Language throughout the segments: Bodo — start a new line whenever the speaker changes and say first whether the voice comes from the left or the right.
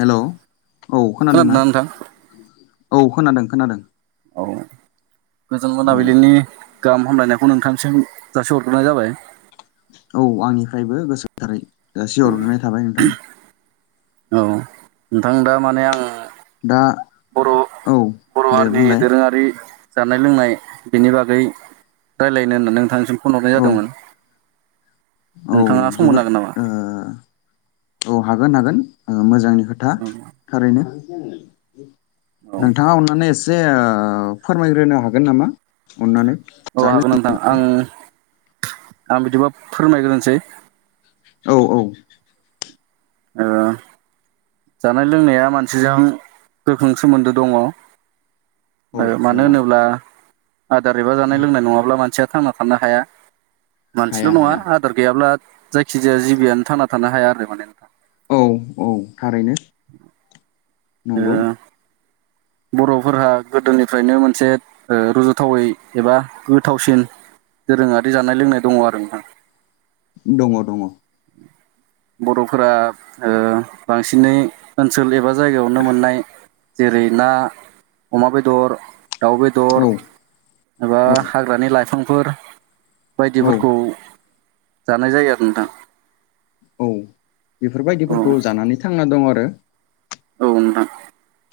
left: हेलौ औ खोनादों ना
right: खोनादोंना नोंथां
left: औ खोनादों खोनादों।
right: औ गोजोन
left: औ
right: मोनाबिलिनि गाहाम हामलायनायखौ नोंथांनिसिम जासि हरग्रोनाय जाबाय।
left: औ आंनिफ्रायबो गोसो गोथारै जासिहरग्रोनाय थाबाय नोंथां।
right: औ नोंथां दा माने आं
left: दा
right: बर'
left: औ
right: बर'
left: दे
right: हारिनि
left: बुंलाय
right: दोरोङारि जानाय लोंनाय बिनि बागै रायज्लायनो होननानै नोंथांनिसिम फन हरनाय
left: औ
right: जादोंमोन
left: औ
right: नोंथाङा सम होनो
left: जोबोद
right: हागोन नामा?
left: ओ औ हागोन हागोन ओ मोजांनि खोथा। थारैनो
right: औ
left: नोंथाङा अननानै एसे जे ओ फोरमायग्रोनो हागोन नामा अननानै।
right: औ
left: जानाय
right: हागोन नोंथां आं आं बिदिबा फोरमायग्रोनोसै।
left: औ औ
right: ओ जानाय लोंनाया मानसिजों गोख्रों सोमोन्दो दङ।
left: औ
right: ओ
left: दङ
right: मानो होनोब्ला आदार एबा जानाय लोंनाय नङाब्ला मानसिया थांना थानो हाया
left: हाया
right: मानसिल' नङा
left: हाया
right: आ दार गैयाब्ला जायखिजाया जिबियानो थांना थानो हाया आरो माने।
left: औ औ थारैनो।
right: [inaudible] ओ
left: नंगौ
right: बर'फोरहा गोदोनिफ्रायनो मोनसे ओ रज'थावै एबा गोथावसिन दोरोङारि जानाय लोंनाय दङ आरो नोंथां।
left: दङ दङ।
right: बर'फोरा ओ बांसिनै ओनसोल एबा जायगायावनो मोननाय जेरै ना अमा बेदर दाउ बेद
left: औ
right: एबा हाग्रानि लाइफांफोर
left: औ
right: बायदिफोरखौ जानाय जायो आरो नोंथां
left: औ
right: औ
left: बेफोरबायदिफोरखौ जानानै थांना दं आरो
right: औ नोंथां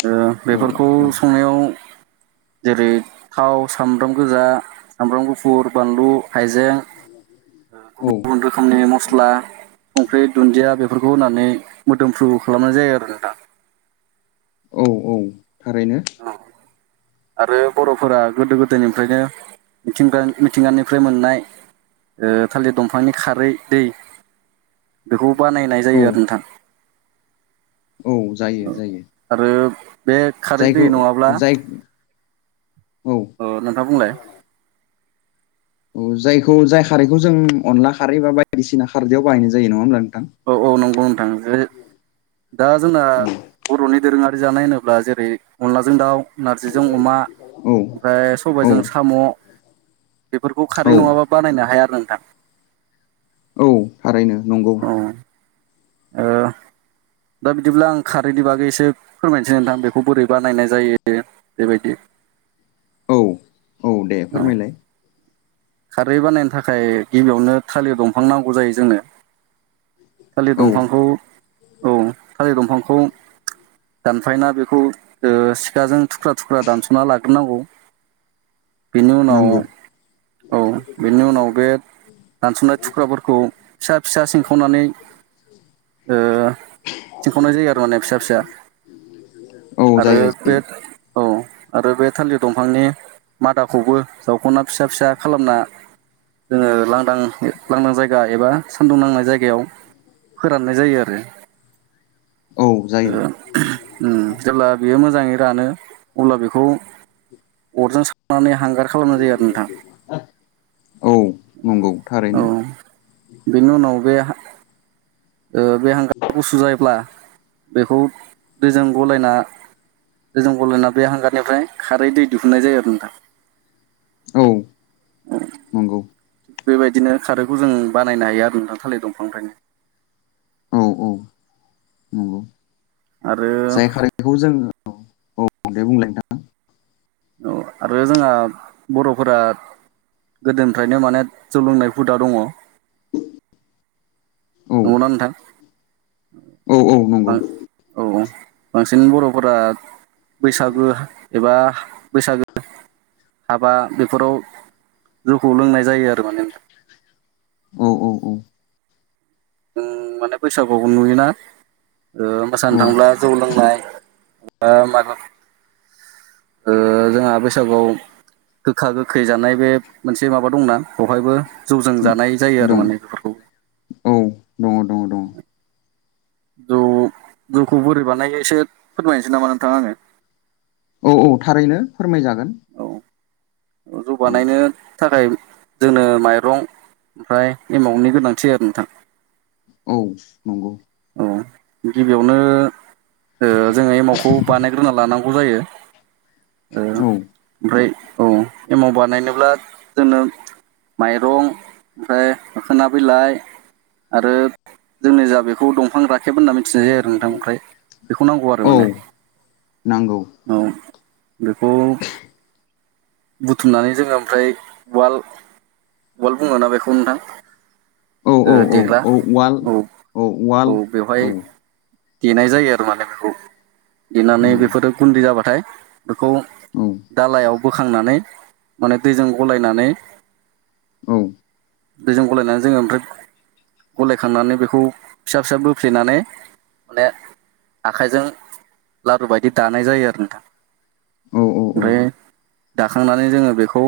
right: ओ
left: औ
right: बेफोरखौ
left: औ
right: संनायाव जेरै थाव सामब्राम गोजा सामब्राम गुफुर बानलु हाइजें [inaudible]
left: औ
right: रोखोमनि मस्ला संख्रि दुन्दिया बेफोरखौ होनानै मोदोमफ्रु खालामनाय जायो आरो नोंथां।
left: औ औ थारैनो
right: आरो बर'फोरा गोदो गोदायनिफ्रायनो मिथिंगानि मिथिंगानिफ्राय मोननाय ओ थालिर दंफांनि खारै दै बेखौ बानायनाय
left: औ
right: जायो आरो नोंथां।
left: औ जायो जायो।
right: आरो बे खारै दै
left: जायखौ
right: नङाब्ला
left: जाय औ औ
right: ओ नोंथां बुंलाय
left: औ जायखौ जाय खारैखौ जों अनला खारै बा बायदिसिना खारदैयाव बाहायनाय जायो नङा होमब्ला नोंथां
right: औ औ नंगौ नोंथां जे दा जोंना
left: औ
right: बर'नि दोरोङारि जानाय होनोब्ला जेरै अनलाजों दाउ नारजिजों अमा
left: औ
right: ओमफ्राय
left: औ
right: सबाइजों साम' बेफोरखौ
left: औ
right: खारै नङाबा बानायनो हाया आरो नोंथां।
left: औ थारैनो नंगौ।
right: औ ओ
left: [inaudible]
right: दा बिदिब्ला आं खारैनि बागै एसे फोरमायनोसै नोंथां बेखौ बोरै बानायनाय जायो। बेबायदि
left: औ औ दे
right: औ
left: फोरमायलाय
right: खारै बानायनो थाखाय गिबियावनो थालिर दंफां नांगौ जायो जोंनो थालिर
left: औ
right: दंफांखौ औ थालिर दंफांखौ दानफायना बेखौ सिखाजों थुख्रा थुख्रा दानस'ना लाग्रोनांगौ
left: [inaudible]
right: बेनि उनाव
left: नांगौ
right: औ बेनि उनाव बे दानस'नाय थुख्राफोरखौ फिसा फिसा सिंखावनानै सिनखावनाय जायो आरो माने फिसा फिसा
left: औ
right: आरो
left: जायो
right: बे
left: जायो
right: औ आरो बे थालिर दंफांनि मादाखौबो जावख'ना फिसा फिसा खालामना जोङो लांदां लांदां जायगा एबा सान्दुं नांनाय जायगायाव फोराननाय जायो आरो
left: औ जायो
right: जेब्ला बियो मोजाङै रानो अब्ला बेखौ अरजों सावनानै हांगार खालामनाय जायो आरो नोंथां
left: औ नंगौ
right: औ
left: थारैनो
right: बेनि उनाव बे बे हांगार गुसु जायोब्ला बेखौ दैजों गलायना जों गलायना बे हांगारनिफ्राय खारै दै दिहुननाय जायो आरो नोंथां।
left: औ नंगौ।
right: थिग बेबायदिनो खारैखौ जों बानायनो हायो आरो नोंथां थालिर दंफांनिफ्रायनो
left: औ औ नंगौ
right: आरो
left: जाय खारैखौ जोङो औ दे बुंलाय नोंथाङा
right: औ आरो जोंहा बर'फोरा गोदोनिफ्रायनो माने जौ लोंनाय हुदा दङ।
left: नोंथां
right: नंगौना
left: औ
right: नोंथां?
left: औ
right: औ
left: नंगौ
right: औ बांसिन बर'फोरा बैसागो एबा बैसागो हाबा बेफोराव जौखौ लोंनाय जायो आरो माने नोंथां।
left: औ औ औ
right: माने बैसागुआवबो नुयोना।
left: औ
right: मोसानो थांब्ला जौ लोंनाय बा मा जोंहा बैसागुआव गोखा गोखै जानाय बे मोनसे माबा दंना बेवहायबो जौजों जानाय जायो आरो
left: दं
right: माने।
left: औ दङ दङ दङ
right: [inaudible] जौ जौखौ बोरै बानायो एसे फोरमायनोसै नामा नोंथां आङो।
left: औ औ थारैनो फोरमायजागोन।
right: औ जौ
left: औ
right: बानायनो थाखाय जोंनो माइरं ओमफ्राय एमाउनि गोनांथि आरो नोंथां।
left: औ नंगौ।
right: औ गिबियावनो जोङो एमावखौ बानायग्रोना लानांगौ। जायो
left: औ
right: ओमफ्राय औ एमाव बानायनोब्ला जोंनो माइरं ओमफ्राय मोखोना बिलाइ आरो जोंनि जा बे खौ दंफां राखेब होनना मिथिनाय जायो आरो नोंथां ओमफ्राय बेखौ नांगौ आरो
left: औ
right: माने।
left: नांगौ
right: औ बेखौ बुथुमनानै जोङो ओमफ्राय उवाल उवाल बुङोना बेखौ नोंथां
left: औ औ औ
right: देग्रा
left: औ उवाल
right: औ। औ बेवहाय
left: औ
right: देनाय जायो आरो माने बेखौ।
left: औ
right: देनानै बेफोरो गुन्दै जाबाथाय बेखौ
left: औ
right: दालायाव बोखांनानै माने दैजों गलायनानै
left: औ
right: दैजों गलायनानै जोङो ओमफ्राय गलायखांनानै बेखौ फिसा फिसा बोफ्लेनानै माने आखाइजों लारु बायदि दानाय जायो आरो नोंथां
left: औ औ
right: ओमफ्राय दाखांनानै जोङो बेखौ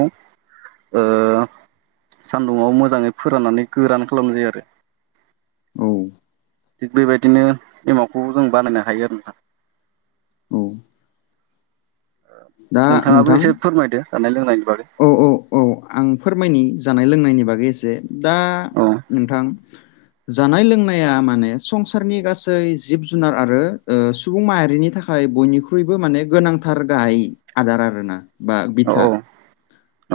right: ओ सान्दुंङाव मोजाङै फोराननानै गोरान खालामनाय जायो आरो।
left: औ
right: थिग बेबायदिनो एमावखौ जों बानायनो हायो आरो नोंथां।
left: औ दा
right: नोंथाङाबो
left: नोंथां
right: एसे फोरमायदो जानाय लोंनायनि बागै।
left: औ औ औ आं फोरमायनि जानाय लोंनायनि बागै एसे। दा
right: औ
left: नोंथां जानाय लोंनाया माने संसारनि गासै जिब जुनार आरो ओ सुबुं माहारिनि थाखाय थाखाय बयनिख्रुइबो माने गोनांथार गाहाय। आदार आरोना बा बिथा।
right: औ औ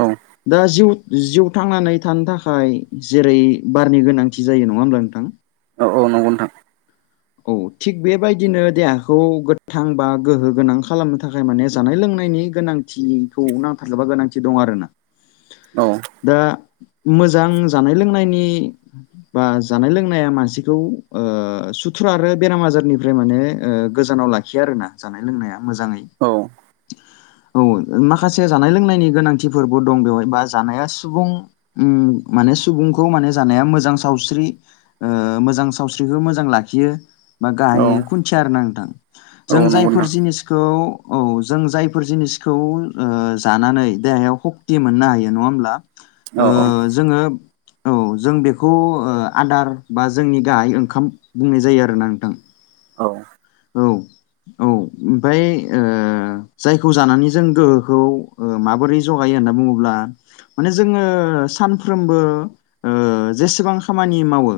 left: दा जिउ जिउ थांनानै थानो थाखाय जेरै बारनि गोनांथि जायो नङा होमब्ला नोंथां।
right: औ औ नंगौ नोंथां।
left: औ थिग बेबायदिनो देहाखौ गोथां बा गोहो गोनां खालामनो थाखाय माने जानाय लोंनायनि गोनां। थिखौ नांथारगौ बा गोनांथि दं आरोना।
right: औ।
left: दा मोजां जानाय लोंनायनि बा जानाय लोंनाया मानसिखौ ओ सुथुर आरो बेराम आजारनिफ्राय माने ओ गोजानाव लाखिया आरो ना जानाय लोंनाया मोजां।
right: औ
left: औ माखासे जानाय लोंनायनि गोनांथिफोरबो दं बेवहाय बा जानाया सुबुं उम माने सुबुंखौ माने जानाया मोजां सावस्रि ओ मोजां सावस्रिखौ मोजां ला खियो बा गायो
right: औ
left: खुन्थिया आरो नोंथां
right: औ
left: जों
right: नंगौ
left: जायफोर
right: नोंथां
left: जिनिसखौ औ जों जायफोर जिनिसखौ ओ जानानै देहायाव सक्ति मोननो हायो नङा होमब्ला ओ
right: औ औ
left: जोङो औ जों बेखौ आदार बा जोंनि गाहाय ओंखाम बुंनाय जायो आरोना नोंथां।
right: औ
left: औ औ ओमफ्राय ओ जायखौ जानानै जों गोहोखौ माबोरै जगायो होनना बुङोब्ला माने जोङो सानफ्रोमबो ओ जेसेबां खामानि मावो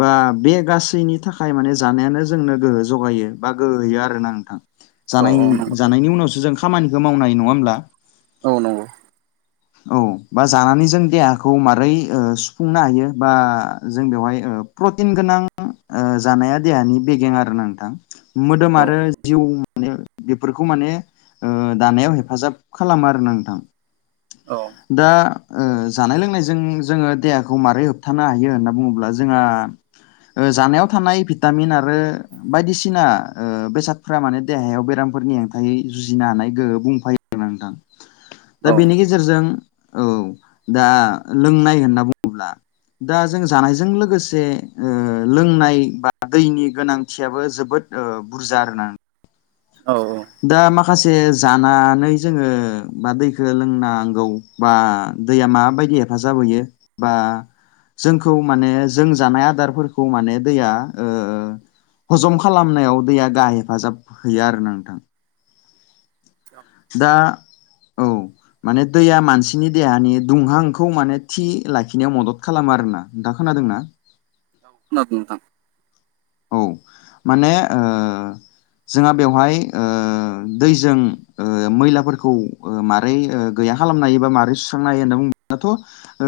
left: बा बे गासैनि थाखाय माने जानायानो जोंनो गोहो जगायो बा गोहो होयो आरोना नोंथां
right: औ
left: जानाय
right: औ नंगौ नोंथां
left: जानायनि उनावसो जों खामानिखौ मावनाय नङा होमब्ला
right: औ नंगौ
left: [inaudible] औ बा जानानै जों देहाखौ मारै ओ सुफुंनो हायो बा जों बेवहाय प्रटिन गोनां ओ जानाया देहानि बेगें आरो ना नोंथां मोदोम
right: औ
left: आरो जिउ माने बेफोरखौ माने ओ दानायाव हेफाजाब खालामो आरो ना नोंथां।
right: नंगौ औ
left: दा ओ जानाय लोंनायजों जोङो देहाखौ मारै होबथानो हायो होनना बुङोब्ला जोंहा ओ जानायाव थानाय भिटामिन आरो बायदि सिना बेसादफोरा माने देहायाव बेरामफोरनि हेंथायै जुजिनो हानाय गोहो बुंफायो आरोना नोंथां
right: औ
left: दा बेनि गेजेरजों औ दा लोंनाय होनना बुङोब्ला दा जों जानायजों लोगोसे ओ लोंनाय बा दैनि गोनांथियाबो जोबोद बुरजा आरो ना
right: औ औ
left: दा माखासे जानानै जोङो बा दैखौ लोंनांगौ बा दैया माबायदि हेफाजाब होयो बा जोंखौ माने जों जानाय आदारफोरखौ माने दैया ओ हजम खालामनायाव दैया गाह हेफाजाब होयो आरो नोंथां।
right: [inaudible]
left: दा औ माने दैया मानसिनि देहानि दुंहांखौ माने थि लाखिनायाव मदद खालामो आरोना दा खोनादों ना?
right: खोनादों नोंथां।
left: [inaudible] औ माने ओ जोंहा बेवहाय ओ दैजों ओ मैलाफोरखौ ओ मारै ओ गैया खालामनो हायो बा मारोरै सुस्रांनो हायो होनना बुङोबाथ' ओ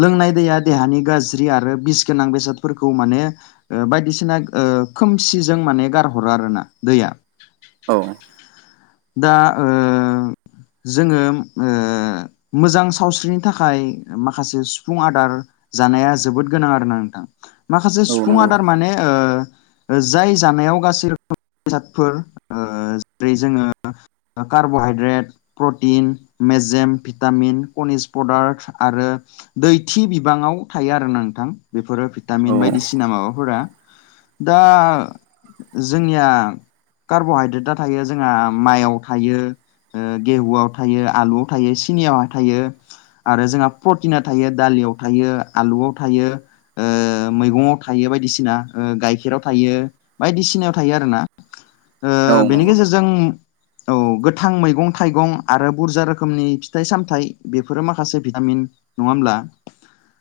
left: लोंनाय दैया देहानि गाज्रि आरो बिस गोनां बेसादफोरखौ माने ओ बायदिसिना ओ खोमसिजों माने गारहरो आरो ना दैया।
right: औ
left: दा ओ जोङो ओ मोजां सावस्रिनि थाखाय माखासे सुफुं आदार जानाया जोबोद गोनां आरोना नोंथां माखासे
right: औ
left: सुफुं
right: नंगौ
left: आदार माने ओ जाय जानायाव गाज्रि रोखोमनि बेजादफोर ओ जेरै जोङो बा कब'हायद्रेट प्रटिन मेजेम भिटामिन कनिस प्रडाक्ट आरो दैथि बिबाङाव थायो आरो नोंथां बेफोरो
right: औ
left: भिटामिन बायदिसिना माबाफोरा। दा जोंनिया कार्ब'हाइद्रेटआ थायो जोंहा माइयाव थायो ओ गेहुआव थायो आलुआव थायो सिनियाव थायो। आरो जोंहा प्रटिना थायो दालियाव थायो आलुआव थायो। ओ मैगंवाव थायो बायदिसिना ओ गाइखेराव थायो। बायदिसिनायाव थायो आरोना ओ
right: औ
left: बेनि
right: नंगौ
left: गेजेरजों औ गोथां मैगं थाइगं आरो बुरजा रोखोमनि फिथाइ सामथाइ बेफोरो माखासे भिटामिन नङा होमब्ला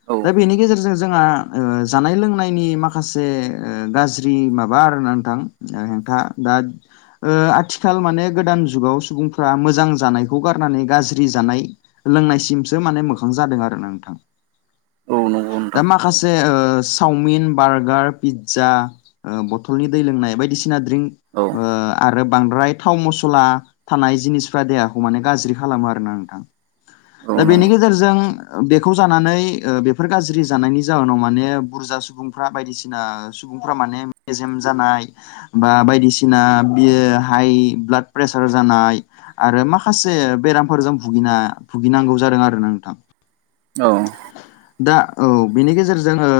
right: औ नंगौ नोंथां औ
left: दा बेनि गेजेरजों जोंहा ओ जानाय लोंनायनि माखासे ओ गाज्रि माबा आरोना नोंथां। ओ हेंथा दा ओ आथिखाल आथिखाल माने गोदान जुगाव सुबुंफ्रा मोजां जानायखौ गारनानै गाज्रि जानाय लोंनायसिमसो माने मोखां जादों आरोना नोंथां
right: औ नंगौ
left: दा
right: नोंथां
left: माखासे चावमिन बार्गार पिज्जा ओ बथलनि दै लोंनाय बायदिसिना ड्रिंक
right: औ
left: ओ आरो बांद्राय थाव मसला थानाय जिनिसफ्रा देहाखौ माने गाज्रि खालामो आरोना नोंथां दा बेनि गेजेरजों बेखौ जानानै ओ बेफोर गाज्रि जानायनि जाहोनाव माने बुरजा सुबुं फ्रा बायदिसिना सुबुंफ्रा माने मेजेम जानाय बा बायदिसिना बियो हाइ ब्लाड प्रेसार जानाय आरो माखासे बेरामफोरजों भुिना भुगिनांगौ जादों आरो ना नोंथां
right: औ
left: दा औ बिनि गेजेरजों ओ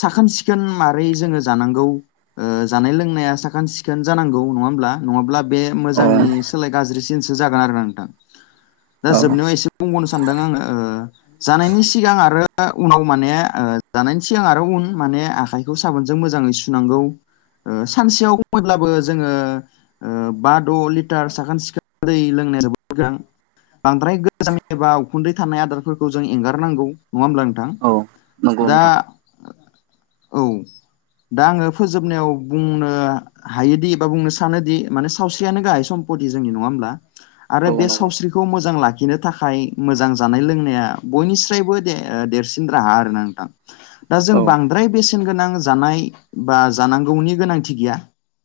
left: साखोन-सिखोन मारै जोङो जानांगौ ओ जानाय लोंनाया साखोन-सिखोन जानांगौ नङा होमब्ला नङाब्ला बे मोजांनि सोलाय गाज्रिसिनसो जागोन आरो नोंथां दा जोबनायाव एसे बुंबावनो सानदों आङो ओ जानायनि सिगां आरो उनाव माने ओ जानायनि सिगां आरो उन माने आखाय खौ साबोनजों मोजाङै सुनांगौ ओ सानसेयावब्लाबो जोङो बा द' लिटार साखोन सिखोन दै लोंनाया जोबोद गोनां बांद्राय गोजाम एबा उखुन्दै थानाय आदार फोरखौ जों एंगारनांगौ नङा होमब्ला नोंथां
right: औ नंगौ
left: दा
right: नोंथां
left: औ दा आङो फोजोबनायाव बुंनो हायोदि एबा बुंनो सानोदि माने सावस्रियानो गाहाय सम्पति जोंनि नङा होमब्ला
right: औ
left: आरो बे
right: नंगौ
left: सावस्रिखौ मोजां लाखिनो थाखाय मोजां जानाय लोंनाय बयनिफ्राबो देरसिन राहा आरोना नोंथां दा जों
right: औ
left: बांद्राय बेसेन गोनां जानाय बा जानांगौनि गोनांथि गैया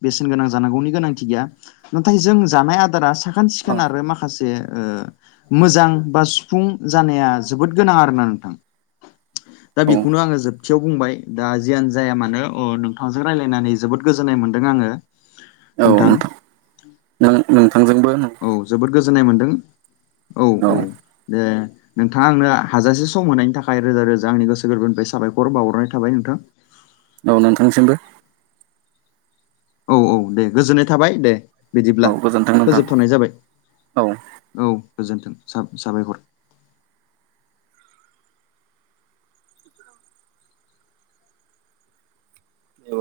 left: बेसेन गोनां जानांगौनि गोनांथि गैया नाथाय जों जानाय आदारा साखोन सिखोन आरो माखासे मोजां बा सुफुं जानाया जोबोद गोनां आरोना नोंथां दा
right: औ
left: बेखौनो आङो जोब थियाव बुंबाय दा जियानो जाया मानो अ नोंथांजों रायज्लायनानै जोबोद गोजोननाय मोन्दों आङो
right: औ नोंथां नोंथांजों
left: औ जोबोद गोजोननाय मोनदों
right: औ
left: औ-औ दे नोंथाङा आंनो हाजासे सम मोनायनि थाखाय रोजा रोजा आंनि गोसो गोरबोनिफ्राय साबायखर बावहरनाय थाबाय नोंथां
right: औ नोंथांसिमबो
left: औ-औ दे गोजोननाय थाबाय दे
right: औ
left: बिदिब्ला
right: गोजोन्थों नोंथां
left: फोजोबथ'नाय जाबाय औ गोजोन्थों साबायहर
right: औ